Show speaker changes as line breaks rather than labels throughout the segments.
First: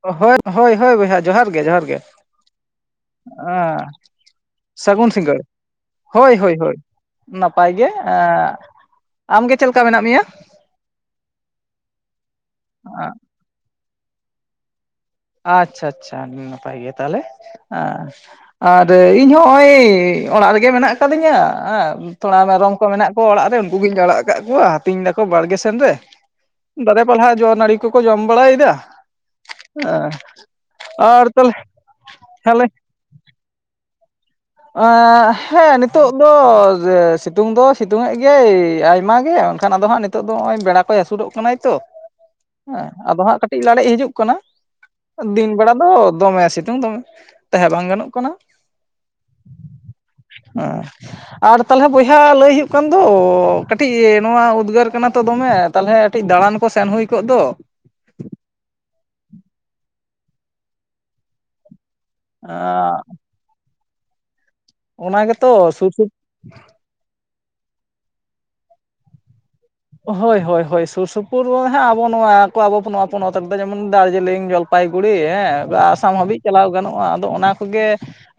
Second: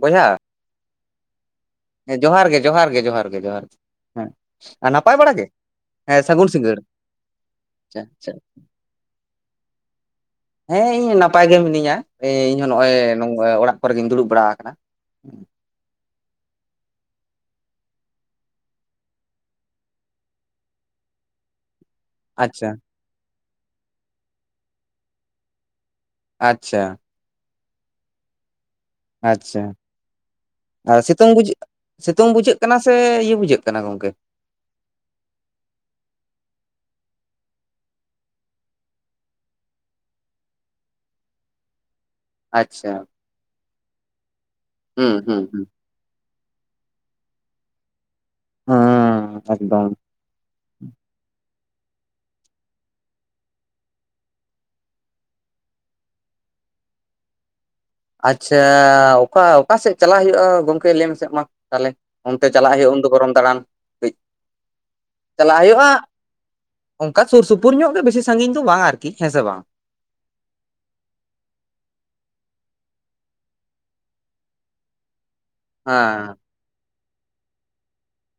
ᱵᱚᱭᱦᱟ
ᱦᱳᱭ ᱦᱳᱭ ᱦᱳᱭ ᱵᱚᱭᱦᱟ ᱡᱚᱦᱟᱨ ᱜᱮ ᱡᱚᱦᱟᱨ ᱜᱮ,
ᱡᱚᱦᱟᱨ ᱜᱮ ᱡᱚᱦᱟᱨ ᱜᱮ ᱡᱚᱦᱟᱨ ᱜᱮ
ᱟ
ᱡᱚᱦᱟᱨ ᱜᱮ ᱦᱮᱸ ᱟᱨ
ᱥᱟᱜᱩᱱ
ᱱᱟᱯᱟᱭ ᱵᱟᱲᱟ
ᱥᱤᱸᱜᱟᱹᱲ
ᱜᱮ ᱦᱮᱸ
ᱦᱳᱭ
ᱥᱟᱹᱜᱩᱱ
ᱦᱳᱭ
ᱥᱤᱸᱜᱟᱹᱲ
ᱱᱟᱯᱟᱭ ᱜᱮ
ᱟᱪᱪᱷᱟ ᱟᱪᱪᱷᱟ
ᱮᱸᱜ ᱟᱢᱜᱮ ᱪᱮᱫᱞᱮᱠᱟ ᱢᱮᱱᱟᱜ ᱢᱮᱭᱟ?
ᱦᱮᱸ ᱤᱧ ᱱᱟᱯᱟᱭ ᱜᱮ ᱢᱤᱱᱟᱹᱧᱟ ᱤᱧ ᱦᱚᱸ ᱱᱚᱜᱼᱚᱭ ᱚᱲᱟᱜ ᱠᱚᱨᱮ ᱜᱤᱧ ᱫᱩᱲᱩᱵ ᱵᱟᱲᱟ ᱠᱟᱱᱟ᱾
ᱟᱪᱪᱷᱟ ᱟᱪᱪᱷᱟ ᱟᱹᱰᱤ ᱱᱟᱯᱟᱭ ᱜᱮ ᱛᱟᱦᱞᱮ, ᱟ ᱟᱨ ᱤᱧ ᱦᱚᱸ ᱦᱚᱸᱜᱼᱚᱭ ᱚᱲᱟᱜ ᱨᱮᱜᱮ ᱢᱮᱱᱟᱜ ᱟᱠᱟᱫᱤᱧᱟ ᱦᱮᱸ ᱾ ᱛᱷᱚᱲᱟ
ᱟᱪᱪᱷᱟ
ᱢᱮᱨᱚᱢ ᱠᱚ ᱢᱮᱱᱟᱜ ᱠᱚᱣᱟ ᱚᱲᱟᱜ ᱨᱮ ᱩᱱᱠᱩ ᱜᱤᱧ ᱟᱲᱟᱜ ᱟᱠᱟᱫ ᱠᱚᱣᱟ ᱟᱛᱤᱧ ᱫᱟᱠᱚ ᱵᱟᱲᱜᱮ ᱥᱮᱱ ᱨᱮ ᱾
ᱟᱪᱪᱷᱟ ᱾
ᱯᱟᱞᱦᱟ ᱡᱚ ᱱᱟᱲᱤ ᱠᱚᱠᱚ ᱡᱚᱢ ᱵᱟᱲᱟᱭᱮᱫᱟ ᱾
ᱟᱪᱪᱷᱟ, ᱟᱨ ᱥᱤᱛᱩᱝ ᱵᱩᱡ ᱥᱤᱛᱩᱝ ᱵᱩᱡᱷᱟᱹᱜ
ᱛᱟᱦᱚᱞᱮ
ᱠᱟᱱᱟ ᱥᱮ ᱥᱮ ᱤᱭᱟᱹ ᱵᱩᱡᱷᱟᱹᱜ ᱠᱟᱱᱟ ᱜᱚᱝᱠᱮ
ᱦᱮᱸ ᱱᱤᱛᱚᱜ ᱫᱚ ᱥᱤᱛᱩᱝ ᱫᱚ ᱥᱤᱛᱩᱝ ᱮᱫ ᱜᱮᱭᱟᱭ ᱟᱭᱢᱟ ᱜᱮ ᱢᱮᱱᱠᱷᱟᱱ ᱟᱫᱚ ᱦᱟᱸᱜ ᱱᱤᱛᱚᱜ ᱫᱚ ᱱᱚᱜᱼᱚᱭ ᱵᱮᱲᱟ ᱠᱚᱭ ᱦᱟᱥᱩᱨᱚᱜ ᱠᱟᱱᱟᱭ ᱛᱚ ᱾ ᱦᱮᱸ
ᱟᱪᱪᱷᱟ
ᱟᱫᱚ ᱦᱟᱸᱜ ᱠᱟᱴᱤᱡ ᱞᱟᱲᱮᱡ ᱦᱤᱡᱩᱜ ᱠᱟᱱᱟ
ᱦᱩᱸ ᱦᱩᱸ
ᱫᱤᱱ
ᱦᱩᱸ
ᱵᱮᱲᱟ ᱫᱚ ᱫᱚᱢᱮ ᱥᱤᱛᱩᱝ ᱫᱚᱢᱮ ᱛᱟᱦᱮᱸ ᱵᱟᱝ ᱜᱟᱱᱚᱜ ᱠᱟᱱᱟ ᱾
ᱦᱩᱸ ᱮᱠᱫᱚᱢ ᱾
[unintelligible] ᱟᱨ ᱛᱟᱦᱚᱞᱮ ᱵᱚᱭᱦᱟ ᱞᱟᱹᱭ ᱦᱩᱭᱩᱜ ᱠᱟᱱ ᱫᱚ ᱠᱟᱹᱴᱤᱡ ᱱᱚᱣᱟ ᱩᱫᱽᱜᱟᱹᱨ ᱠᱟᱱᱟ ᱛᱚ ᱫᱚᱢᱮ ᱛᱟᱞᱚᱦᱮ ᱠᱟᱴᱤᱡ ᱫᱟᱬᱟᱱ ᱠᱚ ᱥᱮᱱ ᱦᱩᱭ ᱠᱚᱜ ᱫᱚ ᱾
ᱟᱪᱪᱷᱟ ᱚᱠᱟ ᱚᱠᱟ ᱥᱮᱫ ᱪᱟᱞᱟᱜ ᱦᱩᱭᱩᱜᱼᱟ ᱜᱚᱢᱠᱮ ᱞᱟᱹᱭ ᱢᱮᱥᱮ ᱢᱟ ᱾ ᱛᱟᱦᱚᱞᱮ ᱚᱱᱛᱮ ᱪᱟᱞᱟᱜ ᱦᱩᱭᱩᱜᱼᱟ ᱩᱱᱫᱚ ᱜᱚᱨᱚᱢ ᱫᱟᱬᱟᱱ ᱠᱟᱹᱡ ᱾
ᱚᱱᱟ ᱜᱮᱛᱚ [inaudible]
ᱚᱱᱠᱟ ᱥᱩᱨ ᱥᱩᱯᱩᱨ ᱧᱚᱜ ᱜᱮ ᱵᱮᱥᱤ ᱥᱟᱸᱹᱜᱤᱧ ᱫᱚ ᱵᱟᱝ ᱟᱨᱠᱤ ᱦᱮᱸ ᱥᱮ ᱵᱟᱝ ᱾
ᱦᱳᱭ ᱦᱳᱭ ᱦᱳᱭ ᱥᱩᱨ ᱥᱩᱯᱩᱨ ᱦᱟᱸᱜ ᱟᱵᱚ ᱱᱚᱣᱟ ᱠᱚ ᱟᱵᱚ ᱱᱚᱣᱟ ᱯᱚᱱᱚᱛ ᱨᱮᱫᱚ ᱡᱮᱢᱚᱱ ᱫᱟᱨᱡᱤᱞᱤᱝ ᱡᱚᱞᱯᱟᱭ ᱡᱞᱯᱟᱭᱜᱩᱲᱤ ᱦᱮᱸ ᱟᱥᱟᱢ
ᱦᱮᱸ
ᱦᱟᱹᱵᱤᱡ ᱪᱟᱞᱟᱣ ᱜᱟᱱᱚᱜᱼᱟ, ᱟᱫᱚ ᱚᱱᱟ ᱠᱚᱜᱮ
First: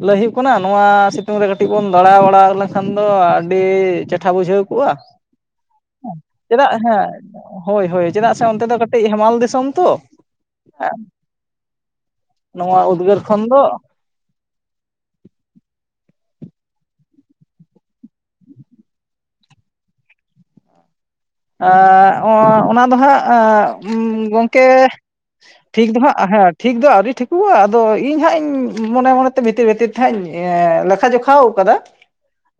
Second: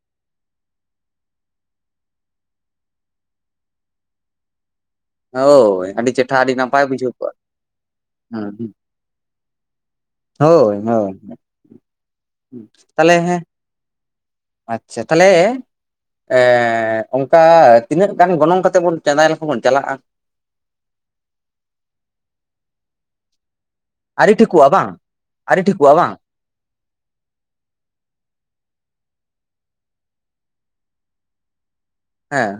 ᱞᱟᱹᱭ ᱦᱩᱭᱩᱜ ᱠᱟᱱᱟ ᱱᱚᱣᱟ ᱥᱤᱛᱩᱝ ᱨᱮ ᱠᱟᱹᱴᱤᱡ ᱵᱚᱱ ᱫᱟᱬᱟ ᱵᱟᱲᱟ ᱞᱮᱱᱠᱷᱟᱱ ᱫᱚ ᱟᱹᱰᱤ ᱪᱮᱴᱷᱟ ᱵᱩᱡᱷᱟᱹᱣ ᱠᱚᱜᱼᱟ ᱾
ᱦᱳᱭ ᱟᱹᱰᱤ ᱪᱮᱴ
ᱪᱮᱫᱟᱜ ᱦᱮᱸ ᱦᱳᱭ ᱦᱳᱭ ᱪᱮᱫᱟᱜ ᱥᱮ ᱚᱱᱛᱮ
ᱦᱮᱸ
ᱫᱚ ᱠᱟᱹᱴᱤᱡ ᱦᱮᱢᱟᱞ ᱫᱤᱥᱚᱢ ᱛᱚ ᱾
ᱦᱳᱭ ᱦᱳᱭ
ᱱᱚᱣᱟ ᱩᱫᱽᱜᱟᱹᱨ
ᱛᱟᱦᱚᱞᱮ
ᱠᱷᱚᱱ
ᱦᱮᱸ
ᱫᱚ
ᱟᱪᱪᱷᱟ, ᱛᱟᱦᱚᱞᱮ ᱮᱸ ᱚᱱᱠᱟ ᱛᱤᱱᱟᱹᱜ ᱜᱟᱱ ᱜᱚᱱᱚᱝ ᱠᱟᱛᱮ ᱵᱚᱱ ᱪᱟᱸᱫᱟᱭ ᱞᱮᱠᱷᱚ ᱵᱚᱱ ᱪᱟᱞᱟᱼᱟ ᱾
ᱟ ᱚᱱᱟ ᱚᱱᱟ ᱫᱚ ᱦᱟᱸᱜ-ᱮ ᱩᱸ
ᱟᱹᱨᱤ ᱴᱷᱤᱠᱚᱜᱼᱟ
ᱜᱚᱝᱠᱮ
ᱵᱟᱝ ᱟᱹᱨᱤ
ᱴᱷᱤᱠ
ᱴᱷᱤᱠᱚᱜᱼᱟ
ᱫᱚ
ᱵᱟᱝ
ᱦᱟᱸᱜ ᱦᱮᱸ ᱴᱷᱤᱠ ᱫᱚ ᱟᱣᱨᱤ ᱴᱷᱤᱠᱚᱜᱼᱟ ᱟᱫᱚ ᱤᱧ ᱦᱟᱸᱜ ᱤᱧ ᱢᱚᱱᱮ ᱢᱚᱱᱮᱛᱮ ᱵᱷᱤᱛᱤᱨ ᱵᱷᱤᱛᱤᱨ ᱛᱮᱦᱟᱸᱜ ᱤᱧ ᱞᱮᱠᱷᱟ ᱡᱚᱠᱷᱟ [unintelligible] ᱟᱸᱠᱷᱟᱣ ᱠᱟᱫᱟ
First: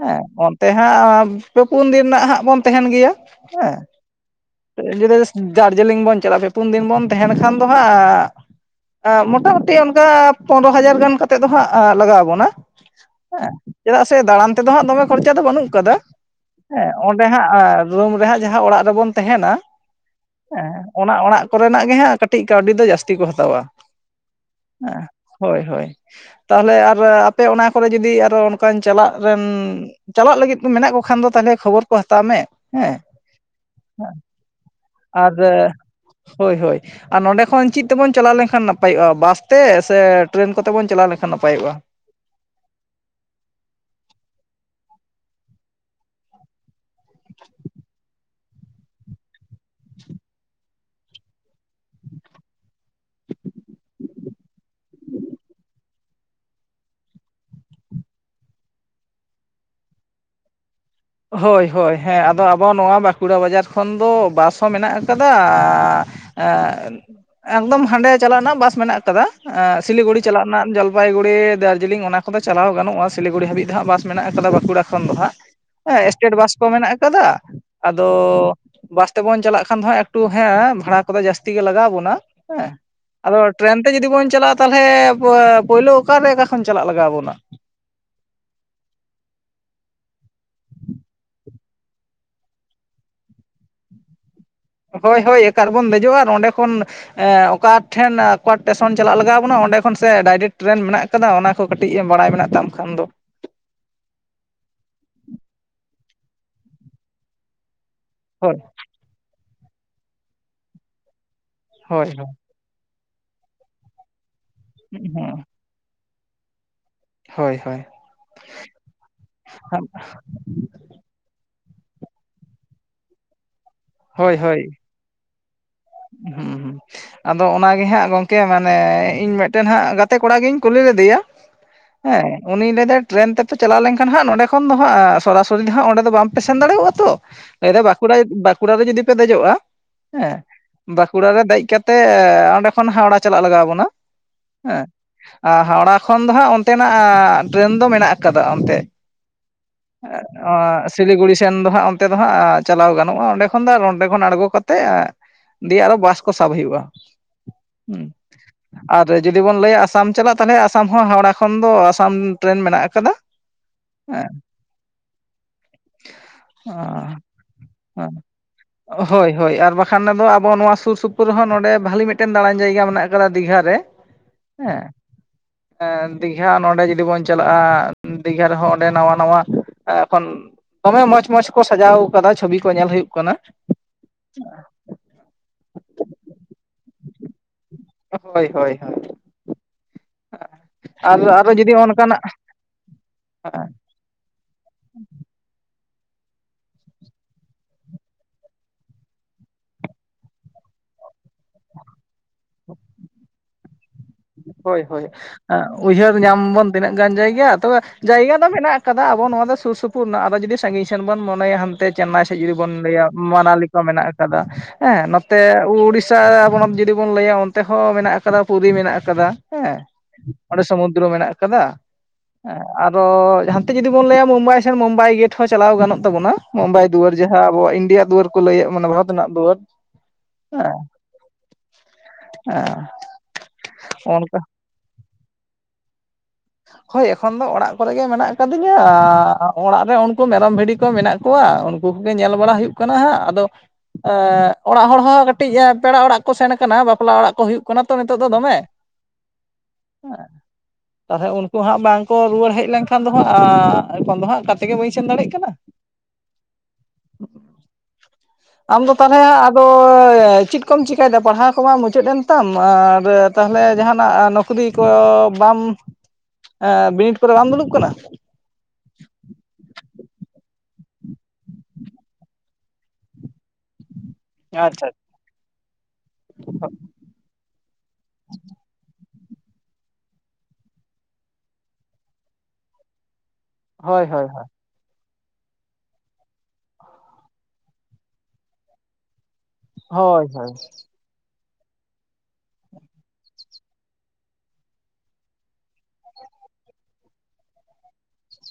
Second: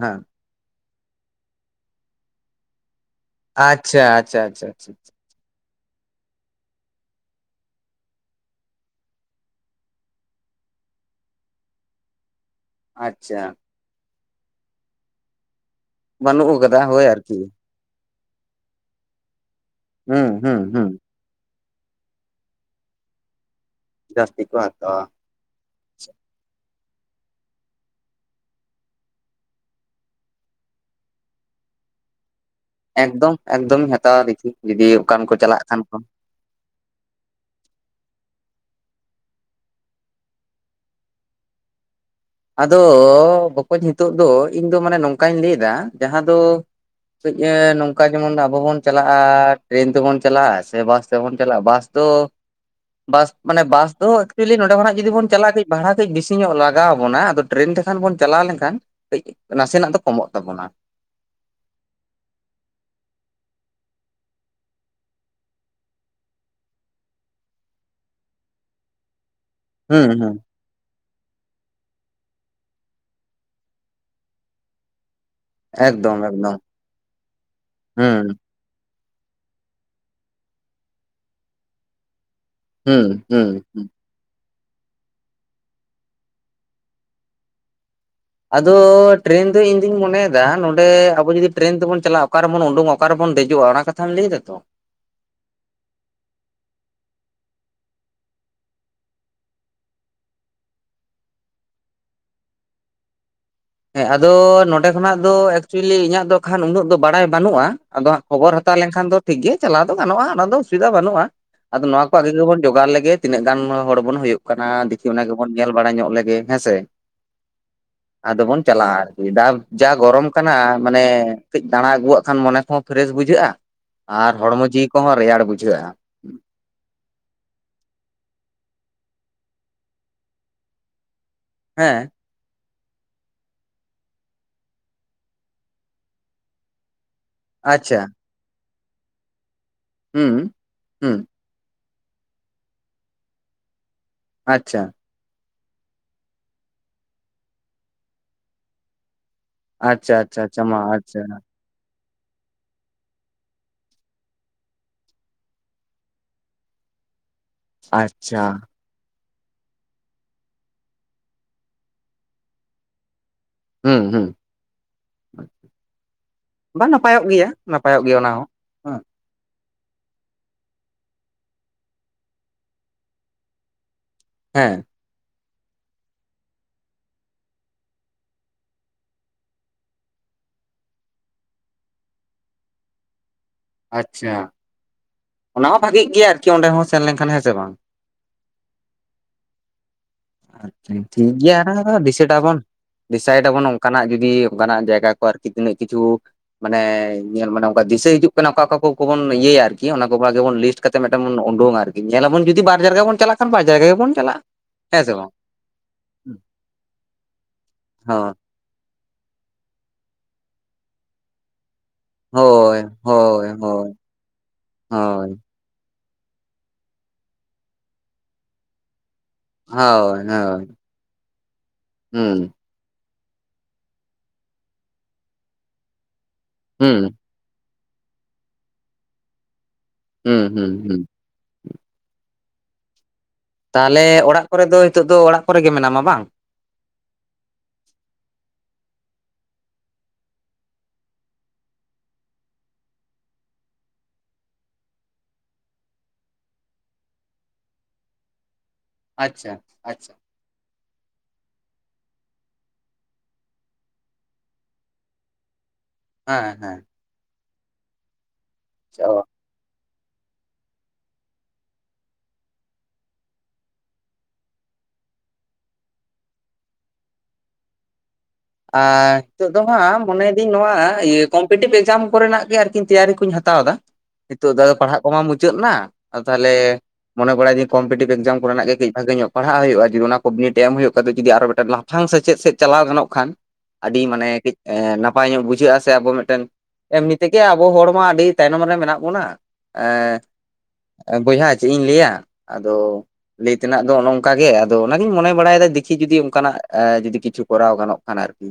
ᱦᱮᱸ ᱚᱱᱛᱮ ᱦᱟᱸᱜ ᱯᱮ ᱯᱩᱱ ᱫᱤᱱ ᱱᱟᱜ ᱦᱟᱸᱜ ᱵᱚᱱ ᱛᱟᱦᱮᱱ ᱜᱮᱭᱟ ᱾
ᱟᱪᱪᱷᱟ ᱟᱪᱪᱷᱟ ᱟᱪᱷᱟ ᱟᱪᱷᱟᱷᱟ ᱾
ᱫᱟᱨᱡᱤᱞᱤᱝ ᱵᱚᱱ ᱪᱟᱞᱟᱜᱼᱟ ᱯᱮ ᱯᱩᱱ ᱫᱤᱱ ᱵᱚᱱ ᱛᱟᱦᱮᱱ ᱠᱷᱟᱱ ᱫᱚ ᱦᱟᱸᱜ ᱢᱚᱴᱟᱢᱩᱴᱤ ᱚᱱᱠᱟ ᱯᱚᱱᱨᱚ ᱦᱟᱡᱟᱨ ᱜᱟᱱ ᱠᱟᱛᱮᱮᱫ ᱫᱚ ᱦᱟᱸᱜ ᱞᱟᱜᱟᱣ ᱟᱵᱚᱱᱟ ᱾
ᱟᱪᱪᱷᱟ ᱾
ᱪᱮᱫᱟᱜ ᱥᱮ ᱫᱟᱬᱟᱱ ᱛᱮᱫᱚ ᱦᱟᱸᱜ ᱫᱚᱢᱮ ᱠᱷᱚᱨᱪᱟ ᱫᱚ ᱵᱟᱹᱱᱩᱜ ᱠᱟᱫᱟ
ᱵᱟᱹᱱᱩᱜ ᱟᱠᱟᱫᱟ
ᱦᱮᱸ
ᱦᱳᱭ
ᱚᱸᱰᱮ
ᱟᱨᱠᱤ
ᱦᱟᱸᱜ ᱨᱩᱢ ᱨᱮ ᱦᱟᱸᱜ ᱡᱟᱦᱟᱸ ᱚᱲᱟᱜ ᱨᱮᱵᱚᱱ ᱛᱟᱦᱮᱱᱟ
ᱦᱩᱸ ᱦᱩᱸ
ᱦᱮᱸ
ᱦᱩᱸ
ᱚᱱᱟ ᱚᱲᱟᱜ ᱠᱚᱨᱮᱱᱟᱜ ᱜᱮ ᱦᱟᱸᱜ ᱠᱟᱹᱴᱤᱡ ᱠᱟᱹᱣᱰᱤ ᱫᱚ ᱡᱟᱹᱥᱛᱤ ᱠᱚ ᱦᱟᱛᱟᱣᱟ ᱾
ᱡᱟᱥᱛᱤ ᱠᱚ ᱦᱟᱛᱟᱣᱟ ᱾
ᱦᱳᱭ ᱦᱳᱭ ᱛᱟᱦᱚᱞᱮ ᱟᱨ ᱟᱯᱮ ᱚᱱᱟ ᱠᱚᱨᱮ ᱡᱩᱫᱤ ᱟᱨᱚ ᱚᱱᱠᱟᱱ ᱪᱟᱞᱟᱜ ᱨᱮᱱ ᱪᱟᱞᱟᱜ ᱞᱟᱹᱜᱤᱫ ᱠᱚ ᱢᱮᱱᱟᱜ ᱠᱚ ᱠᱷᱟᱱ ᱫᱚ ᱛᱟᱦᱚᱞᱮ ᱠᱷᱚᱵᱚᱨ ᱠᱚ ᱦᱟᱛᱟᱣ ᱢᱮ ᱦᱮᱸ ᱾
ᱮᱠᱫᱚᱢ ᱮᱠᱫᱚᱢ ᱦᱟᱛᱟᱣᱟ ᱫᱤᱠᱤ ᱡᱩᱫᱤ ᱚᱠᱟᱱ
ᱟᱨ
ᱠᱚ ᱪᱟᱞᱟᱜ ᱠᱷᱟᱱ ᱠᱚ ᱾
ᱦᱳᱭ ᱦᱳᱭ ᱾ ᱟᱨ ᱱᱚᱸᱰᱮ ᱠᱷᱚᱱ ᱪᱮᱫ ᱛᱮᱵᱚᱱ ᱪᱟᱞᱟᱣ ᱞᱮᱱᱠᱷᱟᱱ ᱱᱟᱯᱟᱭᱚᱜᱼᱟ ᱵᱟᱥᱛᱮ ᱥᱮ ᱴᱨᱮᱹᱱ ᱠᱚᱛᱮ ᱵᱚᱱ ᱪᱟᱞᱟᱣ ᱞᱮᱱᱠᱷᱟᱱ ᱱᱟᱯᱟᱭᱚᱜᱼᱟ ᱾
ᱟᱫᱚ ᱵᱚᱠᱚᱧ ᱱᱤᱛᱚᱜ ᱫᱚ ᱤᱧ ᱫᱚ ᱢᱟᱱᱮ ᱱᱚᱝᱠᱟᱧ ᱞᱟᱹᱭᱫᱟ ᱡᱟᱦᱟᱸ ᱫᱚ ᱠᱟᱹᱡ ᱮ ᱱᱚᱝᱠᱟ ᱡᱮᱢᱚᱱ ᱟᱵᱚ ᱵᱚᱱ ᱪᱟᱞᱟᱜᱼᱟ ᱟᱻ ᱴᱨᱮᱹᱱ ᱛᱮᱵᱚᱱ ᱪᱟᱞᱟᱜᱼᱟ, ᱥᱮ, ᱵᱟᱥ ᱛᱮᱵᱚᱱ ᱪᱟᱞᱟᱜᱼᱟ, ᱵᱟᱥ ᱫᱚ ᱵᱟᱥ, ᱢᱟᱱᱮ ᱵᱟᱥ ᱫᱚ, ᱮᱠᱪᱩᱭᱮᱞᱤ ᱱᱚᱰᱮ ᱠᱷᱚᱱᱟᱜ, ᱡᱩᱫᱤ ᱵᱚᱱ ᱪᱟᱞᱟᱜᱼᱟ ᱠᱟᱹᱡ, ᱵᱷᱟᱲᱟ ᱠᱟᱹᱡ ᱵᱮᱥᱤ ᱧᱚᱜ, ᱞᱟᱜᱟᱣ ᱚᱱᱟ, ᱟᱫᱚ ᱴᱨᱮᱱ, ᱛᱮᱠᱷᱟᱱ ᱵᱚᱱ ᱪᱟᱞᱟᱣ ᱞᱮᱱᱠᱷᱟᱱ, ᱠᱟᱹᱡ ᱱᱟᱥᱮᱱᱟᱜ ᱫᱚ, ᱠᱚᱢᱚᱜ ᱛᱟᱵᱚᱱᱟ ᱾
ᱦᱳᱭ ᱦᱳᱭ ᱦᱮᱸ, ᱟᱫᱚ, ᱟᱵᱚ ᱱᱚᱣᱟ, ᱵᱟᱸᱠᱩᱲᱟ ᱵᱟᱡᱟᱨ ᱠᱷᱚᱱ ᱫᱚ, ᱵᱟᱥ ᱦᱚᱸ, ᱢᱮᱱᱟᱜ ᱟᱠᱟᱫᱼᱟ ᱾ ᱮᱼᱮᱠᱫᱚᱢ, ᱦᱟᱸᱰᱮ ᱪᱟᱞᱟᱜ ᱨᱮᱱᱟᱜ, ᱵᱟᱥ ᱢᱮᱱᱟᱜ ᱟᱠᱟᱫᱟ,
ᱦᱩᱸ
ᱥᱤᱞᱤᱜᱩᱲᱤ
ᱦᱩᱸ
ᱪᱟᱞᱟᱜ ᱨᱮᱱᱟᱜ, ᱡᱚᱞ ᱡᱚᱞᱯᱟᱭᱜᱩᱲᱤ, ᱫᱟᱨᱡᱤᱞᱤᱝ, ᱚᱱᱟ ᱠᱚᱫᱚ, ᱪᱟᱞᱟᱣ ᱜᱟᱱᱚᱜᱼᱟ ᱾ ᱥᱤᱞᱤᱜᱩᱲᱤ ᱦᱟᱹᱵᱤᱡ ᱫᱚ ᱦᱟᱸᱜ, ᱵᱟᱥ ᱢᱮᱱᱟᱜ ᱟᱠᱟᱫᱟ, ᱵᱟᱸᱠᱩᱲᱟ ᱠᱷᱚᱱ ᱫᱚ, ᱦᱟᱸᱜ ᱾ ᱦᱮᱸ,
ᱮᱠᱫᱚᱢ
ᱮᱥᱴᱮᱴ ᱵᱟᱥ
ᱮᱠᱫᱚᱢ
ᱠᱚ, ᱢᱮᱱᱟᱜ ᱟᱠᱟᱫᱟ, ᱟᱫᱚ
ᱦᱩᱸ
ᱵᱟᱥ ᱛᱮᱵᱚᱱ, ᱪᱟᱞᱟᱜ ᱠᱷᱟᱱ ᱫᱚ, ᱦᱟᱸᱻ ᱮᱠᱴᱩ ᱦᱮᱸ, ᱵᱷᱟᱲᱟ ᱠᱚᱫᱚ, ᱡᱟᱹᱥᱛᱤ ᱜᱮ, ᱞᱟᱜᱟᱣ ᱟᱵᱚᱱᱟ ᱾ ᱮᱸᱻᱮ,
ᱦᱩᱸ
ᱟᱫᱚ
ᱦᱩᱸ
ᱴᱨᱮᱱ
ᱦᱩᱸ
ᱛᱮ, ᱡᱩᱫᱤ ᱵᱚᱱ, ᱪᱟᱞᱟᱜ ᱛᱟᱦᱟᱞᱮ, ᱯᱳᱭ ᱯᱳᱭᱞᱳ, ᱚᱠᱟᱨᱮ, ᱟᱠᱟ ᱠᱷᱚᱱ, ᱪᱟᱞᱟᱜ ᱞᱟᱜᱟᱣ ᱟᱵᱚᱱᱟ?
ᱟᱫᱚ, ᱴᱨᱮᱱ ᱫᱚ, ᱤᱧ ᱫᱩᱧ ᱢᱚᱱᱮᱫᱟ, ᱱᱚᱰᱮ, ᱟᱵᱚ ᱡᱩᱫᱤ, ᱴᱨᱮᱱ ᱛᱮᱵᱚᱱ ᱪᱟᱞᱟᱜᱼᱟ, ᱚᱠᱟ ᱨᱮᱵᱚᱱ ᱩᱰᱩᱝᱼᱟ, ᱚᱠᱟ ᱨᱮᱵᱚᱱ ᱫᱮᱡᱚᱜᱼᱟ, ᱚᱱᱟ ᱠᱟᱛᱷᱟᱢ ᱞᱟᱹᱭ ᱮᱫᱟ, ᱛᱚ
ᱦᱳᱭ ᱦᱳᱭ, ᱮᱠᱟ ᱨᱮᱵᱚᱱ ᱫᱮᱡᱚᱜᱼᱟ, ᱟᱨ, ᱚᱸᱰᱮ, ᱠᱷᱚᱱ ᱚᱠᱟ ᱴᱷᱮᱱ, ᱚᱠᱟ ᱴᱮᱥᱚᱱ ᱪᱟᱞᱟᱜ, ᱞᱟᱜᱟᱣ ᱟᱵᱚᱱᱟ ᱾ ᱚᱸᱰᱮ, ᱠᱷᱚᱱ ᱥᱮ, ᱰᱟᱭᱨᱮᱴ ᱴᱮᱨᱮᱱ ᱢᱮᱱᱟᱜ ᱟᱠᱟᱫᱟ, ᱚᱱᱟ ᱠᱚ, ᱠᱟᱹᱴᱤᱡ ᱮᱢ ᱵᱟᱲᱟᱭ, ᱢᱮᱱᱟᱜ ᱛᱟᱢ ᱠᱷᱟᱱ ᱫᱚ,
ᱦᱮᱸ, ᱟᱫᱚ, ᱱᱚᱸᱰᱮ ᱠᱷᱚᱱᱟᱜ ᱫᱚ, ᱮᱠᱪᱩᱭᱞᱤ ᱤᱧᱟᱹᱜ ᱫᱚ, ᱠᱷᱟᱱ ᱩᱱᱟᱹᱜ ᱫᱚ, ᱵᱟᱰᱟᱭ ᱵᱟᱹᱱᱩᱜᱼᱟ ᱾ ᱟᱫᱚ ᱦᱟᱸᱜ, ᱠᱷᱚᱵᱚᱨ
ᱦᱳᱭ
ᱦᱟᱛᱟᱣ ᱞᱮᱱᱠᱷᱟᱱ ᱫᱚ, ᱴᱷᱤᱠ ᱜᱮ, ᱪᱟᱞᱟᱣ ᱫᱚ, ᱜᱟᱱᱚᱜᱼᱟ, ᱚᱱᱟ ᱫᱚ, ᱚᱥᱩᱵᱤᱫᱟ ᱵᱟᱹᱱᱩᱜᱼᱟ, ᱟᱫᱚ, ᱱᱚᱣᱟ
ᱦᱳᱭ
ᱠᱚ,
ᱦᱳᱭ
ᱟᱜᱮ ᱜᱮᱵᱚᱱ ᱡᱚᱜᱟᱲ ᱞᱮᱜᱮ, ᱛᱤᱱᱟᱹᱜ ᱜᱟᱱ ᱦᱚ, ᱦᱚᱲ ᱵᱚᱱ, ᱦᱳᱭᱳᱜ ᱠᱟᱱᱟ, ᱫᱮᱠᱷᱤ, ᱚᱱᱟ ᱜᱮᱵᱚᱱ, ᱧᱮᱞ ᱵᱟᱲᱟ ᱧᱚᱜ ᱞᱮᱜᱮ, ᱦᱮᱸᱥᱮ ᱾
ᱦᱳᱭ ᱦᱳᱭ ᱾
ᱟᱫᱚ ᱵᱚᱱ, ᱪᱟᱞᱟᱜᱼᱟ ᱟᱨᱠᱤ, ᱰᱟᱨ ᱡᱟ, ᱜᱚᱨᱚᱢ ᱠᱟᱱᱟ ᱾ ᱢᱟᱱᱮ, ᱠᱟᱹᱡ ᱫᱟᱬᱟ ᱟᱹᱜᱩᱣᱟᱜ ᱠᱷᱟᱱ, ᱢᱚᱱᱮ ᱠᱚᱦᱚᱸ, ᱯᱷᱨᱮᱥ ᱵᱩᱡᱷᱟᱹᱜᱼᱟ,
ᱦᱳᱭ
ᱟᱨ
ᱦᱳᱭ
ᱦᱚᱲᱢᱚ ᱡᱤᱣᱤ ᱠᱚᱦᱚᱸ, ᱨᱮᱭᱟᱲ ᱵᱩᱡᱷᱟᱹᱼᱟ ᱾
ᱦᱩᱸ ᱦᱩᱸ ᱟᱫᱚ, ᱚᱱᱟᱜᱮ ᱦᱟᱸᱜ, ᱜᱚᱝᱠᱮ, ᱢᱟᱱᱮ, ᱤᱧ ᱢᱮᱫᱴᱮᱱ ᱦᱟᱸᱜ, ᱜᱟᱛᱮ ᱠᱚᱲᱟ ᱜᱮᱧ, ᱠᱩᱞᱤ ᱞᱮᱫᱮᱭᱟ ᱾
ᱦᱮᱸᱻ ᱾
ᱦᱮᱸ, ᱩᱱᱤ ᱞᱟᱹᱭ ᱮᱫᱟᱭ, ᱴᱨᱮᱱ ᱛᱮᱯᱮ, ᱪᱟᱞᱟᱣ ᱞᱮᱱᱠᱷᱟᱱ ᱦᱟᱸᱜ, ᱱᱚᱸᱰᱮ ᱠᱷᱚᱱ ᱫᱚ ᱦᱟᱸᱜ, ᱥᱚᱨᱟ ᱥᱚᱨᱤ ᱫᱚ ᱦᱟᱸᱜ, ᱚᱸᱰᱮ ᱫᱚ, ᱵᱟᱯᱮ ᱥᱮᱱ ᱫᱟᱲᱮᱭᱟᱜᱼᱟ, ᱛᱚ ᱞᱟᱹᱭ ᱮᱫᱟᱭ,
ᱟᱪᱪᱷᱟ
ᱵᱟᱸᱠᱩᱲᱟ, ᱵᱟᱸᱠᱩᱲᱟ ᱨᱮ ᱡᱩᱫᱤ ᱯᱮ, ᱫᱮᱡᱚᱜᱼᱟ ᱦᱮᱸ
ᱦᱩᱸᱻ ᱾
ᱵᱟᱸᱠᱩᱲᱟ ᱨᱮ, ᱫᱮᱡ ᱠᱟᱛᱮ, ᱚᱸᱰᱮ ᱠᱷᱚᱱ, ᱦᱟᱣᱲᱟ ᱪᱟᱞᱟᱜ, ᱞᱟᱜᱟᱣ ᱟᱵᱚᱱᱟ,
ᱟᱪᱪᱷᱟ
ᱦᱮᱸ ᱾ ᱦᱟᱣᱲᱟ ᱠᱷᱚᱱ ᱫᱚ ᱦᱟᱸᱜ, ᱚᱱᱛᱮᱱᱟᱜ ᱴᱨᱮᱱ ᱫᱚ, ᱢᱮᱱᱟᱜ ᱟᱠᱟᱫᱟ, ᱚᱱᱛᱮ
ᱟᱪᱪᱷᱟ ᱟᱪᱪᱷᱟ ᱟᱪᱪᱷᱟ ᱢᱟ
ᱮᱼᱟᱻ,
ᱟᱪᱪᱷᱟ
ᱥᱤᱞᱤᱜᱩᱲᱤ ᱥᱮᱱ ᱫᱚ ᱦᱟᱸᱜ, ᱛᱮᱫ ᱫᱚ ᱦᱟᱸᱜ, ᱪᱟᱞᱟᱣ ᱜᱟᱱᱚᱜᱼᱟ, ᱚᱸᱰᱮ ᱠᱷᱚᱱ ᱫᱚ, ᱱᱚᱸᱰᱮ ᱠᱷᱚᱱ, ᱟᱬᱜᱚ ᱠᱟᱛᱮ ᱫᱩᱵᱟᱨᱚ, ᱟᱨᱦᱚᱸ ᱵᱟᱥ ᱠᱚ, ᱥᱟᱵ ᱦᱩᱭᱩᱜᱼᱟ ᱾
ᱟᱪᱪᱷᱟ ᱾
ᱟᱨ, ᱡᱩᱫᱤ ᱵᱚᱱ ᱞᱟᱹᱭᱟ, ᱟᱥᱟᱢ ᱪᱟᱞᱟᱜ, ᱛᱟᱦᱞᱮ, ᱟᱥᱟᱢ ᱦᱚᱸ, ᱦᱟᱣᱲᱟ ᱠᱷᱚᱱ ᱫᱚ ᱟᱥᱟᱢ, ᱴᱨᱮᱱ ᱢᱮᱱᱟᱜ ᱟᱠᱟᱫᱟ ᱾
ᱦᱩᱸᱦᱩᱸ, ᱵᱟᱝ ᱱᱟᱯᱟᱭᱚᱜ ᱜᱮᱭᱟ, ᱱᱟᱯᱟᱭᱚᱜ ᱜᱮᱭᱟ, ᱚᱱᱟ ᱦᱚᱸ ᱾
ᱦᱳᱭ ᱦᱳᱭ, ᱟᱨ ᱵᱟᱠᱷᱟᱱ, ᱟᱫᱚ ᱟᱵᱚ, ᱱᱚᱣᱟ ᱥᱩᱨ ᱥᱩᱯᱩᱨ ᱨᱮᱦᱚᱸ, ᱱᱚᱰᱮ ᱵᱷᱟᱹᱞᱤ, ᱢᱤᱫ ᱴᱮᱱ ᱫᱟᱬᱟᱱ ᱡᱟᱭᱜᱟ, ᱢᱮᱱᱟᱜ ᱟᱠᱟᱫᱟ, ᱫᱤᱜᱷᱟ ᱨᱮ, ᱦᱮᱸ ᱾ [unintelligible] [inaudible] ᱮᱻ ᱫᱤᱜᱷᱟ, ᱱᱚᱸᱰᱮ ᱡᱩᱫᱤ ᱵᱚᱱ, ᱪᱟᱞᱟᱜᱼᱟ, ᱫᱤᱜᱷᱟ ᱨᱮᱦᱚᱸ, ᱚᱸᱰᱮ ᱱᱟᱣᱟ ᱱᱟᱣᱟ, ᱮᱠᱷᱚᱱ ᱫᱚᱢᱮ, ᱢᱚᱸᱡᱽ ᱢᱚᱸᱡᱽ ᱠᱚ, ᱥᱟᱡᱟᱣ ᱟᱠᱟᱫᱟ, ᱪᱷᱚᱵᱤ ᱠᱚ ᱧᱮᱞ ᱦᱩᱭᱩᱜ ᱠᱟᱱᱟ ᱾
ᱟᱪᱪᱷᱟ! ᱚᱱᱟ ᱦᱚᱸ, ᱵᱷᱟᱹᱜᱮᱜ ᱜᱮᱭᱟ, ᱟᱨᱠᱤ, ᱚᱸᱰᱮ ᱦᱚᱸ, ᱥᱮᱱ ᱞᱮᱱᱠᱷᱟᱱ, ᱦᱮᱸ ᱥᱮ ᱵᱟᱝ?
ᱦᱳᱭ, ᱦᱳᱭ ᱦᱳᱭ ᱾ [unintelligible]
ᱟᱪᱪᱷᱟ! ᱴᱷᱤᱠ ᱜᱮᱭᱟ ᱦᱟᱸᱜ, ᱰᱤᱥᱟᱹᱭᱤᱴ ᱟᱵᱚᱱ ᱰᱤᱥᱟᱭᱤᱰ ᱟᱵᱚᱱ, ᱚᱱᱠᱟᱱᱟᱜ, ᱡᱩᱫᱤ ᱚᱱᱠᱟᱱᱟᱜ, ᱡᱟᱭᱜᱟ ᱠᱚ, ᱟᱨᱠᱤ ᱛᱤᱱᱟᱹᱜ ᱠᱤᱪᱷᱩ ᱢᱟᱱᱮ, ᱧᱮᱞ ᱢᱟᱱᱮ, ᱚᱱᱠᱟ ᱫᱤᱥᱟᱹ ᱦᱤᱡᱩᱜ ᱠᱟᱱᱟ, ᱚᱠᱟ, ᱚᱠᱟ ᱠᱚᱵᱚᱱ, ᱤᱭᱟᱹᱭᱟ ᱟᱨᱠᱤ, ᱚᱱᱟ ᱠᱚᱵᱚ, ᱟᱜᱮ ᱵᱚᱱ ᱞᱤᱥᱴ ᱠᱟᱛᱮ ᱢᱤᱫᱴᱟᱝ ᱵᱚᱱ ᱳᱰᱳᱝᱟ ᱟᱨᱠᱤ ᱧᱮᱞ ᱟᱵᱚᱱ ᱡᱩᱫᱤ ᱵᱟᱨ ᱡᱟᱭᱜᱟ ᱵᱚᱱ ᱪᱟᱞᱟᱜ ᱠᱷᱟᱱ ᱵᱟᱨ ᱡᱟᱭᱜᱟ ᱜᱮᱵᱚᱱ ᱪᱟᱞᱟᱜᱼᱟ।
ᱦᱳᱭ ᱦᱳᱭ
ᱦᱮᱸ ᱥᱮ ᱵᱟᱝ
ᱩᱭᱦᱟᱹᱨ ᱧᱟᱢ ᱵᱚᱱ ᱛᱤᱱᱟᱹᱜ ᱜᱟᱱ ᱡᱟᱭᱜᱟ ᱛᱚᱵᱮ
ᱦᱚᱸ
ᱡᱟᱭᱜᱟ ᱫᱚ ᱢᱮᱱᱟᱜᱼᱼ ᱠᱟᱫᱟ ᱟᱵᱚ ᱱᱚᱣᱟ ᱫᱚ ᱥᱳᱨ ᱥᱳᱯᱳᱨ ᱨᱮᱱᱟᱜ ᱟᱫᱚ ᱡᱩᱫᱤ ᱥᱟᱺᱜᱤᱧ ᱥᱮᱱ ᱵᱚᱱ ᱢᱚᱱᱮᱭᱟ ᱦᱟᱱᱛᱮ ᱪᱮᱱᱱᱟᱭ ᱥᱮᱫ ᱡᱩᱫᱤ ᱵᱚᱱ
ᱦᱳᱭ
ᱞᱟᱹᱭᱟ
ᱦᱳᱭ
ᱢᱟᱱᱟᱞᱤ ᱫᱚ
ᱦᱳᱭ
ᱢᱮᱱᱟᱜ ᱟᱠᱟᱫᱟ ᱦᱮᱸ
ᱦᱳᱭ
ᱱᱚᱛᱮ ᱩᱲᱤᱥᱥᱟ ᱟᱵᱚ ᱡᱩᱫᱤ ᱵᱚᱱ ᱞᱟᱹᱭᱟ ᱚᱱᱛᱮ ᱦᱚᱸ ᱢᱮᱱᱟᱜ ᱟᱠᱟᱫᱟ ᱯᱩᱨᱤ ᱢᱮᱱᱟᱜ ᱟᱠᱟᱫᱟ ᱦᱮᱸ
ᱦᱳᱭ
ᱚᱸᱰᱮ
ᱦᱳᱭ
ᱥᱚᱢᱩᱫᱨᱚ ᱢᱮᱱᱟᱜ ᱟᱠᱟᱫᱟ
ᱦᱩᱸ
ᱦᱮᱸ। ᱟᱨᱚ ᱦᱟᱱᱛᱮ ᱡᱩᱫᱤ ᱵᱚᱱ ᱞᱟᱹᱭᱟ ᱢᱩᱢᱵᱟᱭ ᱥᱮᱱ ᱢᱩᱢᱵᱟᱭ ᱜᱮᱴ ᱦᱚᱸ ᱪᱟᱞᱟᱣ ᱜᱟᱱᱚᱜ ᱛᱟᱵᱚᱱᱟ ᱢᱩᱢᱵᱟᱭ ᱫᱩᱣᱟᱹᱨ
ᱦᱩᱸ
ᱡᱮ ᱦᱮᱸ ᱟᱵᱚᱣᱟᱜ ᱤᱱᱰᱤᱭᱟ ᱫᱩᱣᱟᱹᱨ ᱠᱚ ᱞᱟᱹᱭᱮᱫ ᱢᱟᱱᱮ ᱵᱷᱟᱨᱚᱛ ᱨᱮᱱᱟᱜ ᱫᱩᱣᱟᱹᱨ
ᱦᱩᱸ ᱦᱩᱸ ᱦᱩᱸ
ᱮᱸ
ᱛᱟᱞᱦᱮ ᱚᱲᱟᱜ ᱠᱚᱨᱮ ᱫᱚ ᱦᱤᱛᱚᱜ ᱫᱚ ᱚᱲᱟᱜ ᱠᱚᱨᱮ ᱜᱮ ᱢᱮᱱᱟᱢᱟ ᱵᱟᱝ
ᱦᱳᱭ ᱮᱠᱷᱚᱱ ᱫᱚ ᱚᱲᱟᱜ ᱠᱚᱨᱮ ᱜᱮ ᱢᱮᱱᱟᱜ ᱠᱟᱫᱤᱧᱟ ᱟᱻ ᱚᱲᱟᱜ ᱨᱮ ᱩᱱᱠᱩ ᱢᱮᱨᱚᱢ ᱵᱷᱤᱰᱤ ᱼᱼ ᱠᱚ ᱢᱮᱱᱟᱜ ᱠᱚᱣᱟ ᱩᱱᱠᱩ ᱠᱚᱜᱮ ᱧᱮᱞ ᱵᱟᱲᱟ ᱦᱩᱭᱩᱜ ᱠᱟᱱᱟ ᱦᱟᱸᱜ ᱟᱫᱚᱼᱼ ᱮᱸᱜ ᱚᱲᱟᱜ ᱦᱚᱲ ᱦᱚᱸ ᱠᱟᱹᱴᱤᱡ ᱯᱮᱲᱟ ᱚᱲᱟᱜ ᱠᱚ ᱥᱮᱱ ᱠᱟᱱᱟ ᱵᱟᱯᱞᱟ ᱚᱲᱟᱜ ᱠᱚ ᱦᱩᱭᱩᱜ ᱠᱟᱱᱟ ᱛᱚ ᱱᱤᱛᱚᱜ ᱫᱚ ᱫᱚᱢᱮ।
ᱟᱪᱪᱷᱟ ᱟᱪᱪᱷᱟ।
ᱛᱟᱞᱦᱮ ᱩᱱᱠᱩ ᱦᱟᱸᱜ ᱵᱟᱝ ᱠᱚ ᱨᱩᱣᱟᱹᱲ ᱦᱮᱡ ᱞᱮᱱᱠᱷᱟᱱ ᱫᱚ ᱦᱟᱸᱜ ᱟᱸᱻ ᱮᱠᱷᱚᱱ ᱫᱚ ᱦᱟᱸᱜ ᱚᱠᱟᱛᱮ ᱜᱮ ᱵᱟᱹᱧ ᱥᱮᱱ ᱫᱟᱲᱮᱜ ᱠᱟᱱᱟ।
ᱦᱮᱸ ᱦᱮᱸ।
ᱟᱢ ᱫᱚ ᱛᱟᱞᱦᱮ
ᱚ
ᱟᱫᱚ ᱪᱤᱫ ᱠᱚᱢ ᱪᱤᱠᱟᱹᱭ ᱫᱟ ᱯᱟᱲᱦᱟᱣ ᱠᱚᱢᱟ ᱢᱩᱪᱟᱹᱫ ᱮᱱ ᱛᱟᱢ ᱟᱨ ᱛᱟᱞᱦᱮ ᱡᱟᱦᱟᱱᱟᱜᱼᱼ ᱠᱷᱩᱫᱤ ᱠᱚ ᱵᱟᱢ ᱮ ᱵᱤᱱᱤᱰ ᱠᱚᱨᱮ ᱵᱟᱢ ᱫᱩᱲᱩᱵ ᱠᱟᱱᱟ?
ᱟ ᱱᱤᱛᱚᱜ ᱫᱚ ᱦᱟᱸᱜ ᱢᱚᱱᱮᱭ ᱫᱟᱹᱧ ᱱᱚᱣᱟ ᱤᱭᱟᱹ ᱠᱚᱢᱯᱤᱴᱤᱵᱽ ᱮᱠᱡᱟᱢ ᱠᱚᱨᱮᱱᱟᱜ ᱜᱮ ᱟᱨᱠᱤ ᱛᱮᱭᱟᱨᱤ ᱠᱚᱧ ᱦᱟᱛᱟᱣ ᱫᱟ ᱦᱤᱛᱚᱜ ᱫᱚ
ᱟᱪᱪᱷᱟ
ᱯᱟᱲᱦᱟᱜ ᱠᱚᱢᱟ ᱢᱩᱪᱟᱹᱫ ᱱᱟ ᱟᱫᱚ ᱛᱟᱞᱦᱮ ᱢᱚᱱᱮ ᱵᱟᱲᱟᱭ ᱫᱤᱧ ᱠᱚᱢᱯᱤᱴᱤᱯ ᱮᱠᱡᱟᱢ ᱠᱚᱨᱮᱱᱟᱜ ᱜᱮ ᱠᱟᱹᱡ ᱵᱷᱟᱜᱮ ᱧᱚᱜ ᱯᱟᱦᱲᱟᱜ ᱦᱳᱭᱳᱜᱼᱟ ᱡᱮ ᱚᱱᱟ ᱠᱚ ᱵᱤᱱᱤᱰ ᱮᱢ ᱦᱳᱭᱳᱜ ᱠᱟᱛᱮᱫ ᱡᱩᱫᱤ ᱟᱨᱦᱚᱸ ᱢᱤᱫᱴᱟᱝ ᱞᱟᱯᱷᱟᱝ ᱥᱮᱪᱮᱫ ᱥᱮᱫ ᱪᱟᱞᱟᱣ ᱜᱟᱱᱚᱜ ᱠᱷᱟᱱ ᱟᱹᱰᱤ
ᱦᱳᱭ ᱦᱳᱭ
ᱢᱟᱱᱮ
ᱦᱳᱭ
ᱠᱟᱹᱡ ᱮ ᱱᱟᱯᱟᱭ ᱧᱚᱜ ᱵᱩᱡᱷᱟᱹᱜᱼᱟ ᱥᱮ ᱟᱵᱚ ᱢᱤᱫᱴᱮᱱ ᱮᱢᱱᱤ ᱛᱮᱜᱮ ᱟᱵᱚ ᱦᱚᱲ ᱢᱟ ᱟᱹᱰᱤ ᱛᱟᱭᱱᱚᱢ ᱨᱮ ᱢᱮᱱᱟᱜ ᱵᱚᱱᱟ
ᱦᱳᱭ ᱦᱳᱭ
ᱮᱸᱻ ᱵᱚᱭᱦᱟ ᱪᱮᱫ ᱤᱧ ᱞᱟᱹᱭᱟ ᱟᱫᱚ ᱞᱟᱹᱭ ᱛᱮᱱᱟᱜ ᱫᱚ ᱚᱱᱮ ᱚᱝᱠᱟ ᱜᱮ ᱟᱫᱚ ᱚᱱᱟᱜᱤᱧ ᱢᱚᱱᱮ ᱵᱟᱲᱟᱭ ᱫᱟ ᱫᱤᱠᱷᱤ ᱡᱩᱫᱤ ᱚᱝᱠᱟᱱᱟᱜ ᱡᱩᱫᱤ ᱠᱤᱪᱷᱩ ᱠᱚᱨᱟᱣ ᱜᱟᱱᱚᱜ ᱠᱟᱱᱟ ᱟᱨᱠᱤ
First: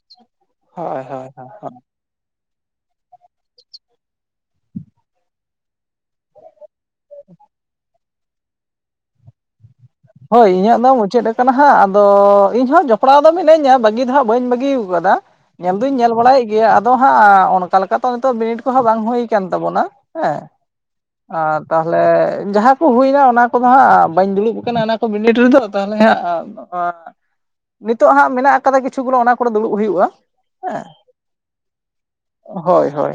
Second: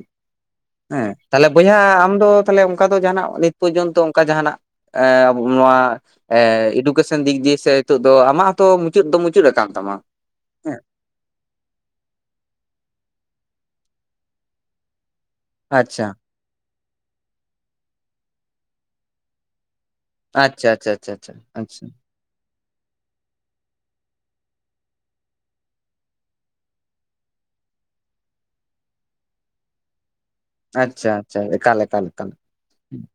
ᱦᱳᱭ
ᱦᱮᱸ
ᱦᱳᱭ ᱦᱳᱭ
ᱛᱟᱞᱦᱮ ᱵᱚᱭᱦᱟ ᱟᱢ ᱫᱚ ᱛᱟᱞᱦᱮ ᱚᱱᱠᱟ ᱫᱚ ᱡᱟᱦᱟᱱᱟᱜ ᱱᱤᱛ ᱯᱚᱨᱡᱚᱱᱛᱚ ᱚᱱᱠᱟ ᱡᱟᱦᱟᱱᱟᱜ ᱮ ᱟᱵᱚ ᱱᱚᱣᱟ ᱮ ᱮᱰᱩᱼᱼ ᱠᱮᱥᱚᱱ ᱫᱤᱠ ᱫᱤᱭᱮ ᱥᱮ ᱱᱤᱛᱚᱜ ᱫᱚ ᱟᱢᱟᱜ ᱦᱚᱸᱛᱚ ᱢᱩᱪᱟᱹᱫ ᱫᱚ ᱢᱩᱪᱟᱹᱫ ᱟᱠᱟᱱ ᱛᱟᱢᱟ
ᱦᱳᱭ ᱤᱧᱟᱹᱜ
ᱦᱮᱸ
ᱫᱚ ᱢᱩᱪᱟᱹᱫ ᱟᱠᱟᱱᱟ ᱦᱟᱸᱜ ᱟᱫᱚ ᱤᱧ ᱦᱚᱸ ᱡᱚᱯᱲᱟᱣ ᱫᱚ ᱢᱤᱱᱟᱹᱧᱟ ᱵᱟᱹᱜᱤ ᱫᱚ ᱦᱟᱸᱜ ᱵᱟᱹᱧ ᱵᱟᱹᱜᱤ ᱟᱠᱟᱫᱟ ᱧᱮᱞ ᱫᱩᱧ
ᱟᱪᱪᱷᱟ
ᱧᱮᱞ ᱵᱟᱲᱟᱭᱮᱫ ᱜᱮᱭᱟ ᱟᱫᱚ ᱦᱟᱸᱜ ᱚᱱᱠᱟ ᱞᱮᱠᱟ ᱛᱚ ᱱᱤᱛᱚᱜ ᱵᱤᱱᱤᱰ ᱠᱚᱦᱚᱸ ᱵᱟᱝ ᱦᱩᱭ ᱠᱟᱱ ᱛᱟᱵᱚᱱᱟ ᱦᱮᱸ
ᱟᱪᱪᱷᱟ ᱟᱪᱪᱷᱟ ᱟᱪᱪᱷᱟ ᱟᱪᱪᱷᱟ
ᱟᱨ
ᱟᱪᱪᱷᱟ
ᱛᱟᱦᱚᱞᱮ ᱡᱟᱦᱟᱸ ᱠᱚ ᱦᱩᱭᱱᱟ ᱚᱱᱟ ᱠᱚᱫᱚ ᱦᱟᱸᱜ ᱵᱟᱹᱧ ᱫᱩᱲᱩᱵ ᱟᱠᱟᱱᱟ ᱚᱱᱟ ᱠᱚ ᱵᱤᱱᱤᱰ ᱨᱮᱫᱚ ᱛᱟᱞᱦᱮ ᱦᱟᱸᱜ ᱱᱤᱛᱚᱜ ᱦᱟᱸᱜ ᱢᱮᱱᱟᱜ ᱟᱠᱟᱫᱟ ᱠᱤᱪᱷᱩ ᱜᱩᱞᱳ ᱚᱱᱟ ᱠᱚᱨᱮ ᱫᱩᱲᱩᱵ ᱦᱩᱭᱩᱜᱼᱟ ᱦᱮᱸ
ᱟᱪᱪᱷᱟ ᱼ ᱟᱪᱪᱷᱟ ᱮᱠᱟᱞ ᱮᱠᱟᱞ ᱮᱠᱟᱞ
ᱦᱳᱭ ᱦᱳᱭ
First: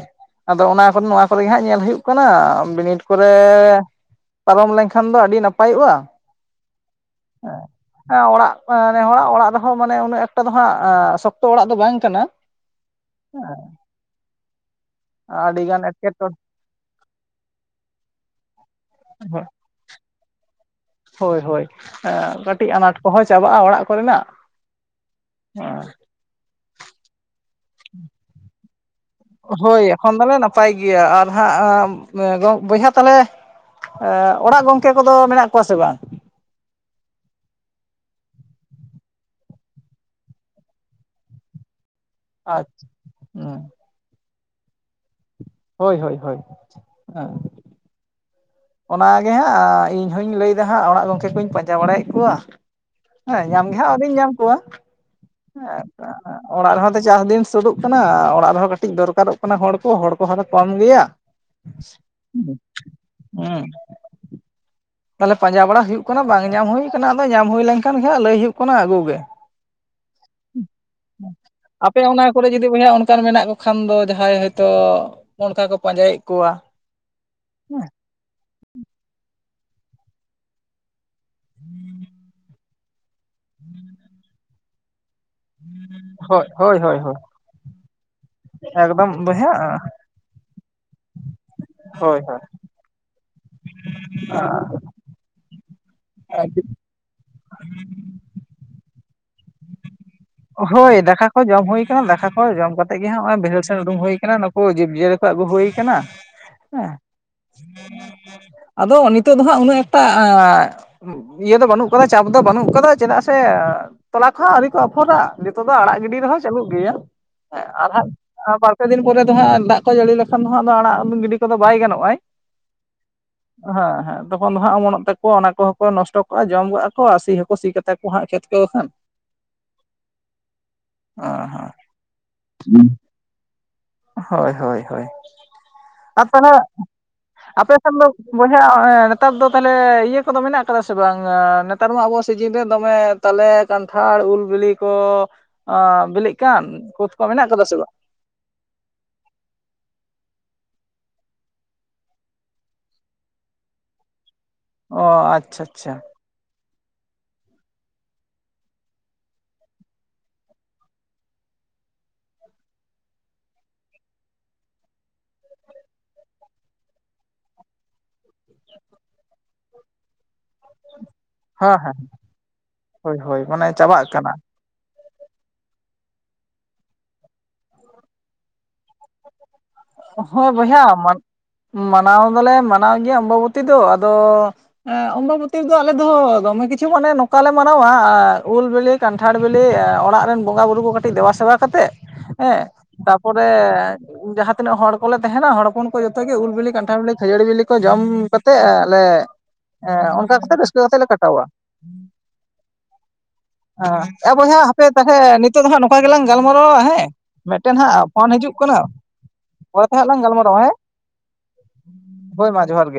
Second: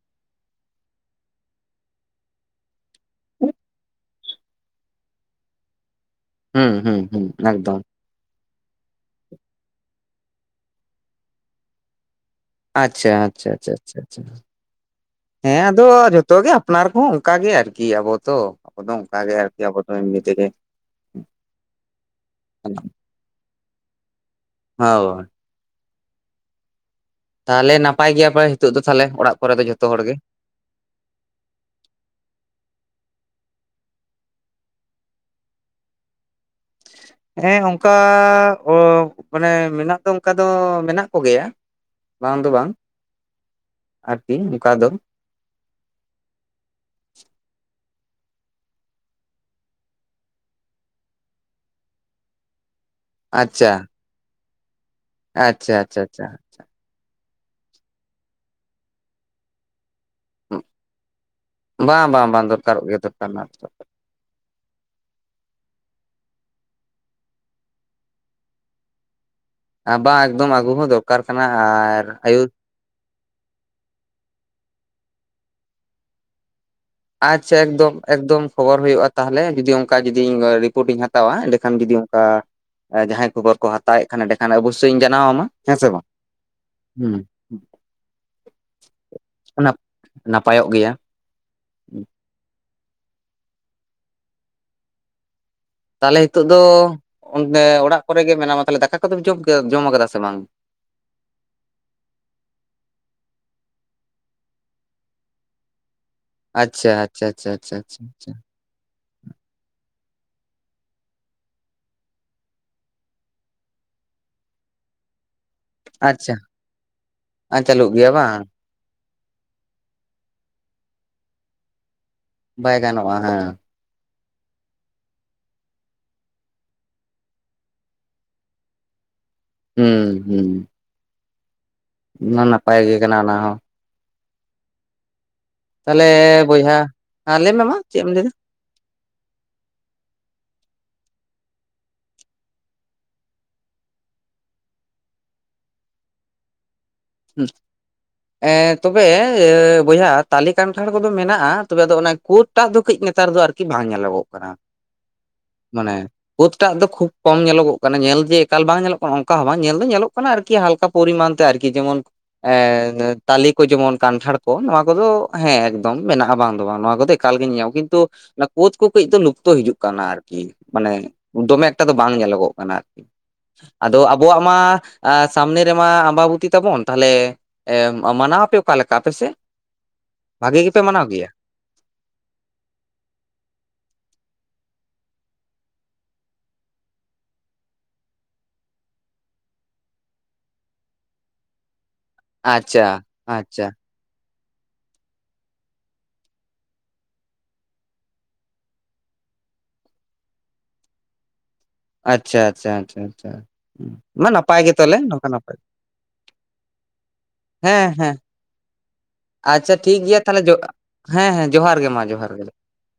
ᱟᱫᱚ ᱚᱱᱟ ᱠᱚ ᱱᱚᱣᱟ ᱠᱚᱨᱮᱜᱮ ᱦᱟᱸᱜ ᱧᱮᱞ ᱦᱩᱭᱩᱜ ᱠᱟᱱᱟ ᱵᱤᱱᱤᱰ ᱠᱚᱨᱮ ᱯᱟᱨᱚᱢ ᱞᱮᱱᱠᱷᱟᱱ ᱫᱚ ᱟᱹᱰᱤ ᱱᱟᱯᱟᱭᱚᱜᱼᱟ।
ᱦᱩᱸ ᱦᱩᱸ ᱦᱩᱸ ᱮᱠᱫᱚᱢ
ᱦᱮᱸ ᱚᱲᱟᱜ ᱢᱟᱱᱮ ᱦᱚᱲᱟᱜ ᱚᱲᱟᱜ ᱨᱮᱦᱚᱸ ᱢᱟᱱᱮ ᱩᱱᱟᱹᱜ ᱮᱠᱴᱟ ᱫᱚ ᱦᱟᱸᱜ ᱥᱚᱠᱛᱚ ᱚᱲᱟᱜ ᱫᱚ ᱵᱟᱝ ᱠᱟᱱᱟ
ᱟᱪᱪᱷᱟ ᱟᱪᱪᱷᱟ ᱟᱪᱪᱷᱟ ᱟᱪᱪᱷᱟ ᱟᱪᱪᱷᱟ ᱦᱮᱸ
ᱟᱹᱰᱤ ᱜᱟᱱ
ᱟᱫᱚ ᱡᱷᱚᱛᱚ
ᱮᱴᱠᱮᱴᱚᱬᱮ
ᱜᱮ ᱟᱯᱱᱟᱨ ᱠᱚᱦᱚᱸ ᱚᱱᱠᱟᱜ ᱜᱮ ᱟᱨᱠᱤ ᱟᱵᱚ ᱛᱚ ᱟᱵᱚ ᱫᱚ ᱚᱱᱠᱟᱜᱮ ᱟᱨᱠᱤ ᱟᱵᱚ ᱫᱚ ᱮᱢᱱᱤ ᱛᱮᱜᱮ
ᱦᱳᱭ ᱦᱳᱭ ᱮᱸᱜ ᱠᱟᱹᱴᱤᱡ ᱟᱱᱟᱴ ᱠᱚᱦᱚᱸ ᱪᱟᱵᱟᱜᱼᱟ ᱚᱲᱟᱜ ᱠᱚᱨᱮᱱᱟᱜ
ᱦᱳᱭ
ᱦᱚ
ᱛᱟᱞᱦᱮ ᱱᱟᱯᱟᱭ ᱜᱮᱭᱟᱯᱮ ᱦᱤᱛᱚᱜ ᱫᱚ ᱛᱟᱦᱞᱮ ᱚᱲᱟᱜ ᱠᱚᱨᱮ ᱫᱚ
ᱦᱳᱭ
ᱡᱷᱚᱛᱚ ᱦᱚᱲ ᱜᱮ
ᱮᱠᱷᱚᱱ ᱫᱚᱞᱮ ᱱᱟᱯᱟᱭ ᱜᱮᱭᱟ, ᱟᱨ ᱦᱟᱸᱜ ᱵᱚᱭᱦᱟ ᱛᱟᱞᱮ ᱚᱲᱟᱜ ᱜᱚᱝᱠᱮ ᱠᱚᱫᱚ ᱢᱮᱱᱟᱜ ᱠᱚᱣᱟ ᱥᱮ ᱵᱟᱝ?
ᱦᱮᱸ ᱚᱱᱠᱟ ᱳ ᱢᱟᱱᱮ ᱢᱮᱱᱟᱜ ᱫᱚ ᱚᱱᱠᱟ ᱫᱚ ᱢᱮᱱᱟᱜ ᱠᱚᱜᱮᱭᱟ᱾ ᱵᱟᱝ ᱫᱚ
ᱟᱪ
ᱵᱟᱝ ᱟᱨᱠᱤ ᱱᱚᱠᱟ ᱫᱚ᱾
ᱦᱳᱭ ᱦᱳᱭ ᱦᱳᱭ ᱦᱮ ᱾ ᱚᱱᱟᱜᱮ ᱦᱟᱸᱜ ᱤᱧᱦᱧ ᱞᱟᱹᱭᱮᱫᱟ ᱦᱟᱸᱜ ᱚᱲᱟᱜ ᱜᱚᱢᱠᱮ ᱠᱚᱧ ᱯᱟᱸᱡᱟ ᱵᱟᱲᱟᱭᱮᱫ ᱠᱚᱣᱟ᱾ ᱦᱮᱸ ᱧᱟᱢ
ᱟᱪᱪᱷᱟ
ᱜᱮᱦᱟᱸᱜ ᱟᱹᱣᱨᱤᱧ ᱧᱟᱢ ᱠᱚᱣᱟ ᱦᱮ᱾
ᱟᱪᱪᱷᱟ ᱟᱪᱪᱷᱟ ᱟᱪᱪᱷᱟ
ᱚᱲᱟᱜ ᱨᱮᱦᱚᱸ ᱛᱚ ᱪᱟᱥ ᱫᱤᱱ ᱥᱳᱩᱨᱩᱜ ᱠᱟᱱᱟ ᱚᱲᱟᱜ ᱨᱮᱦᱚᱸ ᱠᱟᱹᱴᱤᱡ ᱫᱚᱨᱠᱟᱨᱚᱜ ᱠᱟᱱᱟ ᱦᱚᱲ ᱠᱚ ᱦᱚᱲ ᱠᱚᱦᱚᱸᱞᱮ ᱠᱚᱢ ᱜᱮᱭᱟ᱾ [inaudible]
ᱵᱟ ᱵᱟ ᱵᱟᱝ ᱫᱚᱨᱠᱟᱨᱚᱜ ᱜᱮᱭᱟ ᱫᱚᱨᱠᱟᱨ ᱨᱮᱱᱟᱜ
ᱦᱩᱸ
ᱫᱚ᱾
ᱛᱟᱦᱚᱞᱮ ᱯᱟᱸᱡᱟ ᱵᱟᱲᱟ ᱦᱩᱭᱩᱜ ᱠᱟᱱᱟ ᱵᱟᱝ ᱧᱟᱢ ᱦᱩᱭ ᱟᱠᱟᱱᱟ ᱟᱫᱚ ᱧᱟᱢ ᱦᱩᱭ ᱞᱮᱱᱠᱷᱟᱱ ᱜᱮ ᱞᱟᱹᱭ ᱦᱩᱭᱩᱜ ᱠᱟᱱᱟ ᱟᱹᱜᱩ ᱜᱮ᱾
ᱵᱟᱝ ᱮᱠᱫᱚᱢ ᱟᱹᱜᱩ ᱦᱚᱸ ᱫᱚᱨᱠᱟᱨ ᱠᱟᱱᱟ,
ᱟᱯᱮ
ᱟᱨ
ᱚᱱᱟ
ᱟᱭᱩ
ᱠᱚᱨᱮ ᱡᱩᱫᱤ ᱵᱚᱭᱦᱟ ᱚᱱᱠᱟᱱ ᱢᱮᱱᱟᱜ ᱠᱚ ᱠᱷᱟᱱ ᱫᱚ ᱡᱟᱦᱟᱸᱭ ᱦᱚᱭᱛᱚ ᱚᱱᱠᱟ ᱠᱚ ᱯᱟᱸᱡᱟᱭᱮᱫ ᱠᱚᱣᱟ
ᱟᱪᱪᱷᱟ ᱮᱠᱫᱚᱢ ᱮᱠᱫᱚᱢ ᱠᱷᱚᱵᱚᱨ ᱦᱩᱭᱩᱜᱼᱟ ᱛᱟᱦᱚᱞᱮ ᱡᱩᱫᱤ ᱚᱱᱠᱟ ᱡᱩᱫᱤ ᱨᱤᱯᱳᱴ ᱤᱧ ᱦᱟᱛᱟᱭᱟ ᱮᱸᱰᱮᱠᱷᱟᱱ ᱡᱩᱫᱤ ᱠᱟ ᱡᱟᱦᱟᱸᱭ ᱠᱚᱵᱚᱨ ᱠᱚ ᱦᱟᱛᱟᱣᱮᱫ ᱠᱷᱟᱱ ᱰᱮᱸ ᱠᱷᱟᱱ ᱚᱵᱚᱥᱥᱳ ᱤᱧ ᱡᱟᱱᱟᱣ ᱟᱢᱟ ᱦᱮᱸ ᱥᱮ ᱵᱟᱝ
ᱦᱳᱭ ᱦᱳᱭ ᱦᱳᱭ ᱦᱳᱭ ᱮᱠᱫᱚᱢ ᱵᱚᱭᱦᱟ
᱾ ᱚᱱᱟ ᱱᱟᱯᱟᱭᱚᱜ ᱜᱮᱭᱟ᱾
ᱦᱳᱭ ᱦᱚ᱾
ᱛᱟᱦᱚᱞᱮ ᱱᱤᱛᱚᱜ ᱫᱚ ᱚᱱ ᱚᱲᱟᱜ ᱠᱚᱨᱮ ᱜᱮ ᱢᱮᱱᱟᱢᱟ, ᱛᱟᱦᱚᱞᱮ ᱫᱟᱠᱟ ᱠᱚᱫ ᱡᱚᱢ ᱡᱚᱢ ᱟᱠᱟᱫᱟ ᱥᱮ ᱵᱟᱝ?
ᱦᱳᱭ ᱫᱟᱠᱟ ᱠᱚ ᱡᱚᱢ ᱦᱩᱭᱟᱱᱟ ᱫᱟᱠᱟ ᱠᱚ ᱡᱚᱢ ᱠᱟᱛᱮᱜ ᱜᱮ ᱦᱟᱜ ᱱᱚᱭᱚ ᱵᱳᱭᱦᱳᱹᱲ ᱥᱮᱱ ᱩᱰᱩᱝ ᱦᱩᱭ ᱟᱠᱟᱱᱟ ᱱᱩᱠᱩ ᱡᱤᱵᱽᱼᱡᱤᱭᱟᱹᱞᱤ ᱟᱹᱜᱩ ᱦᱩᱭ ᱠᱟᱱᱟ᱾
ᱟᱪᱪᱷᱟ
ᱦᱮᱸ
ᱟᱪᱪᱷᱟ ᱟᱪᱷᱟ ᱪᱷᱟ ᱪᱷᱟ ᱾
ᱟᱫᱚ ᱱᱤᱛᱳ ᱫᱚ ᱦᱟᱜ ᱩᱱᱟᱹᱜ ᱮᱠᱴᱟᱻ ᱤᱭᱟᱹ ᱫᱚ ᱵᱟᱹᱱᱩᱜ ᱟᱠᱟᱫᱟ ᱪᱟᱯ ᱫᱚ ᱵᱟᱹᱱᱩᱜ ᱟᱠᱟᱫᱟ ᱪᱮᱫᱟᱜ ᱥᱮ ᱛᱚᱞᱟ ᱠᱚᱦᱚ ᱟᱹᱣᱨᱤ ᱠᱚ ᱱᱤᱛᱚᱜ ᱫᱚ ᱟᱲᱟᱜ ᱜᱤᱰᱤ
ᱟᱪᱪᱷᱟ
ᱨᱮᱦᱚᱸ ᱪᱟᱹᱞᱩᱜ ᱜᱮᱭᱟ ᱦᱮᱸ
ᱪᱟᱹᱞᱩᱜ
ᱟᱨᱦᱜ
ᱜᱮᱭᱟ ᱵᱟᱝ
ᱯᱮ ᱫᱤᱱ ᱯᱚᱨᱮ ᱫᱚ ᱦᱟᱸᱜ ᱫᱟᱜ ᱠᱚ ᱡᱟᱹᱲᱤ ᱞᱮᱠᱷᱟᱱ ᱫᱚ ᱦᱟᱸᱜ ᱟᱲᱟᱜ ᱜᱤᱰᱤ ᱠᱚᱫᱚ ᱵᱟᱭ ᱜᱟᱱᱚᱜᱼᱟ᱾
ᱵᱟᱭ ᱜᱟᱱᱚᱜᱼᱟ ᱦᱮᱸ᱾
ᱦᱮᱸ ᱦᱮᱸ ᱛᱚᱠᱷᱚᱱ ᱫᱚ ᱦᱟᱸᱜ ᱚᱢᱚᱱᱚᱜ ᱛᱟᱠᱩᱣᱟ ᱚᱱᱟ ᱠᱚᱦᱚᱸ ᱠᱚ ᱱᱚᱥᱴᱚ ᱠᱚᱜᱼᱟ ᱡᱚᱢ ᱜᱚᱜᱼᱟ ᱠᱚ ᱟᱨ ᱥᱤ ᱦᱚᱸᱠᱚ ᱥᱤ ᱠᱟᱛᱟ ᱠᱚ ᱦᱟᱸᱜ ᱠᱷᱮᱛ ᱠᱚ ᱦᱟᱸᱜ᱾
ᱦᱩᱸ ᱦᱩᱸ᱾
ᱚ ᱦ
ᱚᱱᱟ ᱱᱟᱯᱟᱭ ᱜᱮ ᱠᱟᱱᱟ ᱚᱱᱟ ᱦᱚᱸ᱾
ᱦᱳᱭ ᱦᱳᱭ ᱦᱳᱭ ᱟᱨ ᱛᱟᱦᱚᱞᱮ
ᱦᱮᱸ ᱞᱟᱹᱭ ᱢᱮ
ᱟᱯᱮ
ᱢᱟ
ᱥᱮᱱ
ᱪᱮᱫ
ᱫᱚ
ᱮᱢ ᱞᱟᱹᱭᱫᱟ
ᱵᱚᱭ ᱦᱮᱸ ᱱᱮᱛᱟᱨ ᱫᱚ ᱛᱟᱦᱚᱞᱮ ᱤᱭᱟᱹ ᱠᱚᱫᱚ ᱢᱮᱱᱟᱜ ᱟᱠᱟᱫᱟ ᱥᱮ ᱵᱟᱝ ᱱᱮᱛᱟᱨ ᱢᱟ ᱟᱵᱚᱣᱟᱜ ᱥᱤᱡᱤᱱ ᱨᱮ ᱫᱚᱢᱮ ᱛᱟᱞᱮ ᱠᱟᱱᱴᱷᱟᱲ ᱩᱞ ᱵᱤᱞᱤ ᱠᱚ ᱵᱤᱞᱤᱜ ᱠᱟᱱ ᱠᱷᱩᱫ ᱠᱚ ᱢᱮᱱᱟᱜ ᱠᱟᱫᱟ ᱥᱮ ᱵᱟᱝ?
ᱛᱚᱵᱮ ᱵᱚᱭᱦᱟ ᱛᱟᱞᱮ ᱠᱟᱱᱴᱷᱟᱲ ᱠᱚᱫᱚ ᱢᱮᱱᱟᱜᱼᱟ ᱛᱚᱵᱮ ᱟᱫᱚ ᱚᱱᱟ ᱠᱳᱫ ᱮᱴᱟᱜ ᱫᱚ ᱠᱟᱹᱡ ᱱᱮᱛᱟᱨ ᱫᱚ ᱟᱨᱠᱤ ᱵᱟᱝ ᱧᱮᱞᱚᱜᱚᱜ ᱠᱟᱱᱟ᱾
ᱚ ᱟᱪᱪᱷᱟ ᱟᱪᱪᱷᱟ᱾
ᱯᱳᱫᱴᱟᱜ ᱫᱚ ᱠᱷᱩᱵ ᱠᱚᱢ ᱧᱮᱞᱚᱜᱚᱜ ᱠᱟᱱᱟ ᱧᱮᱞ ᱡᱮ ᱮᱠᱟᱞ ᱵᱟᱝ ᱧᱮᱞᱚᱜ ᱠᱟᱱᱟ ᱚᱱᱠᱟ ᱦᱚᱸ ᱵᱟᱝ ᱧᱮᱞ ᱫᱚ ᱧᱮᱞᱚᱜ ᱠᱟᱱᱟ ᱟᱨᱠᱤ ᱦᱟᱞᱠᱟ ᱯᱨᱤᱢᱟᱱ ᱛᱮ ᱟᱨᱠᱤ ᱡᱮᱢᱚᱱ ᱛᱟᱞᱮ ᱠᱚ ᱡᱮᱢᱚᱱ ᱠᱟᱱᱴᱷᱟᱲ ᱠᱚ ᱱᱚᱣᱟ ᱠᱚᱫᱚ ᱦᱮᱸ ᱮᱠᱫᱚᱢ ᱢᱮᱱᱟᱜᱼᱟ, ᱵᱟᱝ ᱫᱚ ᱵᱟᱝ ᱱᱚᱣᱟ ᱠᱚᱫᱚ ᱮᱠᱟᱞᱜᱤᱧ ᱧᱟᱢ ᱠᱤᱱᱛᱩ ᱚᱱᱟ ᱠᱳᱫ ᱠᱚ ᱠᱟᱹᱡ ᱫᱚ ᱞᱩᱯᱛᱚ ᱦᱤᱡᱩᱜ ᱠᱟᱱᱟ ᱟᱨ ᱠᱤ ᱢᱟᱱᱮ ᱫᱚᱢᱮ
ᱦᱮᱸ
ᱮᱠᱴᱟ ᱫᱚ
ᱦᱮᱸ
ᱵᱟᱝ ᱧᱮᱞᱚᱜᱚᱜ ᱠᱟᱱᱟ ᱟᱨᱠᱤ
ᱦᱳᱭ ᱦᱳᱭ ᱢᱟᱱᱮ
ᱟᱫᱚ
ᱪᱟᱵᱟᱜ ᱠᱟᱱᱟ
ᱟᱵᱚᱣᱟᱜ ᱢᱟ ᱥᱟᱢᱱᱮ ᱨᱮᱢᱟ ᱟᱢᱵᱟᱵᱚᱛᱤ ᱛᱟᱵᱚᱱ, ᱛᱟᱦᱚᱞᱮ ᱢᱟᱱᱟᱣ ᱟᱯᱮ ᱚᱠᱟᱮ ᱞᱮᱠᱟ ᱟᱯᱮᱥᱮᱫ?
ᱦᱳᱭ ᱵᱚᱭᱦᱟ ᱢᱟᱱᱟᱣ ᱫᱚᱞᱮ ᱢᱟᱱᱟᱣ ᱜᱮᱭᱟ ᱟᱢᱵᱟᱵᱚᱛᱤ ᱫᱚ ᱟᱫᱚ ᱦᱮᱸ ᱚᱢᱵᱟᱵᱚᱛᱤ ᱨᱮᱫᱚ ᱟᱞᱮ ᱫᱚ ᱫᱚᱢᱮ ᱠᱤᱪᱷᱩ ᱢᱟᱱᱮ ᱱᱚᱝᱠᱟ ᱞᱮ ᱢᱟᱱᱟᱣᱟ ᱟᱨ ᱩᱞ ᱵᱤᱞᱤ ᱠᱟᱱᱴᱷᱟᱲ ᱵᱮᱞᱤ ᱚᱲᱟᱜ ᱨᱮᱱ ᱵᱚᱸᱜᱟ ᱵᱩᱨᱩ ᱠᱚ ᱠᱟᱹᱴᱤᱡ ᱫᱮᱵᱟᱼᱥᱮᱵᱟ ᱠᱟᱛᱮᱫ ᱦᱮᱸ
ᱟᱪᱪᱷᱟ
ᱛᱟᱯᱚᱨᱮ
ᱟᱪᱪᱷᱟ
ᱤᱧ ᱡᱟᱦᱟᱸ ᱛᱤᱱᱟᱹᱜ ᱦᱚᱲ ᱠᱚᱞᱮ ᱛᱮᱦᱮᱱᱟ ᱦᱚᱲ ᱦᱚᱯᱚᱱ ᱠᱚ ᱡᱚᱛᱚ ᱜᱮ ᱩᱞ ᱵᱤᱞᱤ, ᱠᱟᱱᱴᱷᱟᱲ ᱵᱤᱞᱤ, ᱠᱷᱟᱹᱡᱟᱹᱲᱤ ᱵᱤᱞᱤ ᱠᱚ ᱡᱚᱢ ᱠᱟᱛᱮ ᱟᱞᱮ ᱮᱸ ᱚᱱᱠᱟ ᱠᱟᱛᱮᱜ ᱨᱟᱹᱥᱠᱟᱹ ᱠᱟᱛᱮᱜ ᱞᱮ ᱠᱟᱴᱟᱣᱟ᱾
ᱟᱪᱪᱷᱟ ᱟᱪᱪᱷᱟ ᱟᱪᱪᱷᱟ ᱟᱪᱪᱷᱟ ᱢᱟ
ᱮ ᱵᱚᱭᱦᱟ
ᱱᱟᱯᱟᱭ ᱜᱮ
ᱦᱟᱯᱮ
ᱛᱟᱦᱚᱞᱮ
ᱛᱟᱦᱮ
ᱱᱚᱝᱠᱟ ᱱᱟᱯᱟᱭ
ᱱᱤᱛᱳᱜ ᱫᱚ ᱦᱟᱸᱜ ᱱᱚᱝᱠᱟ ᱜᱮᱞᱟᱝ ᱜᱟᱞᱢᱟᱨᱟᱣᱟ ᱦᱮᱸ ᱢᱮᱜᱴᱮᱱ
ᱦᱮᱸ
ᱦᱟᱸᱜ
ᱦᱮᱸ
ᱯᱷᱳᱱ ᱦᱤᱡᱩᱜ ᱠᱟᱱᱟ
ᱟᱪᱪᱷᱟ
ᱯᱚᱨᱮ ᱛᱮ
ᱴᱷᱤᱠ
ᱦᱟᱸᱜ
ᱜᱮᱭᱟ
ᱞᱟᱝ
ᱛᱟᱦᱚᱞᱮ,
ᱜᱟᱞᱢᱟᱨᱟᱣᱟ ᱦᱮᱸ
ᱦᱮᱸ ᱦᱮᱸ ᱡᱚᱦᱟᱨ ᱜᱮ ᱢᱟ ᱡᱚᱦᱟᱨ ᱜᱮ
ᱦᱳᱭ ᱢᱟ ᱡᱚᱦᱟᱨ ᱜᱮ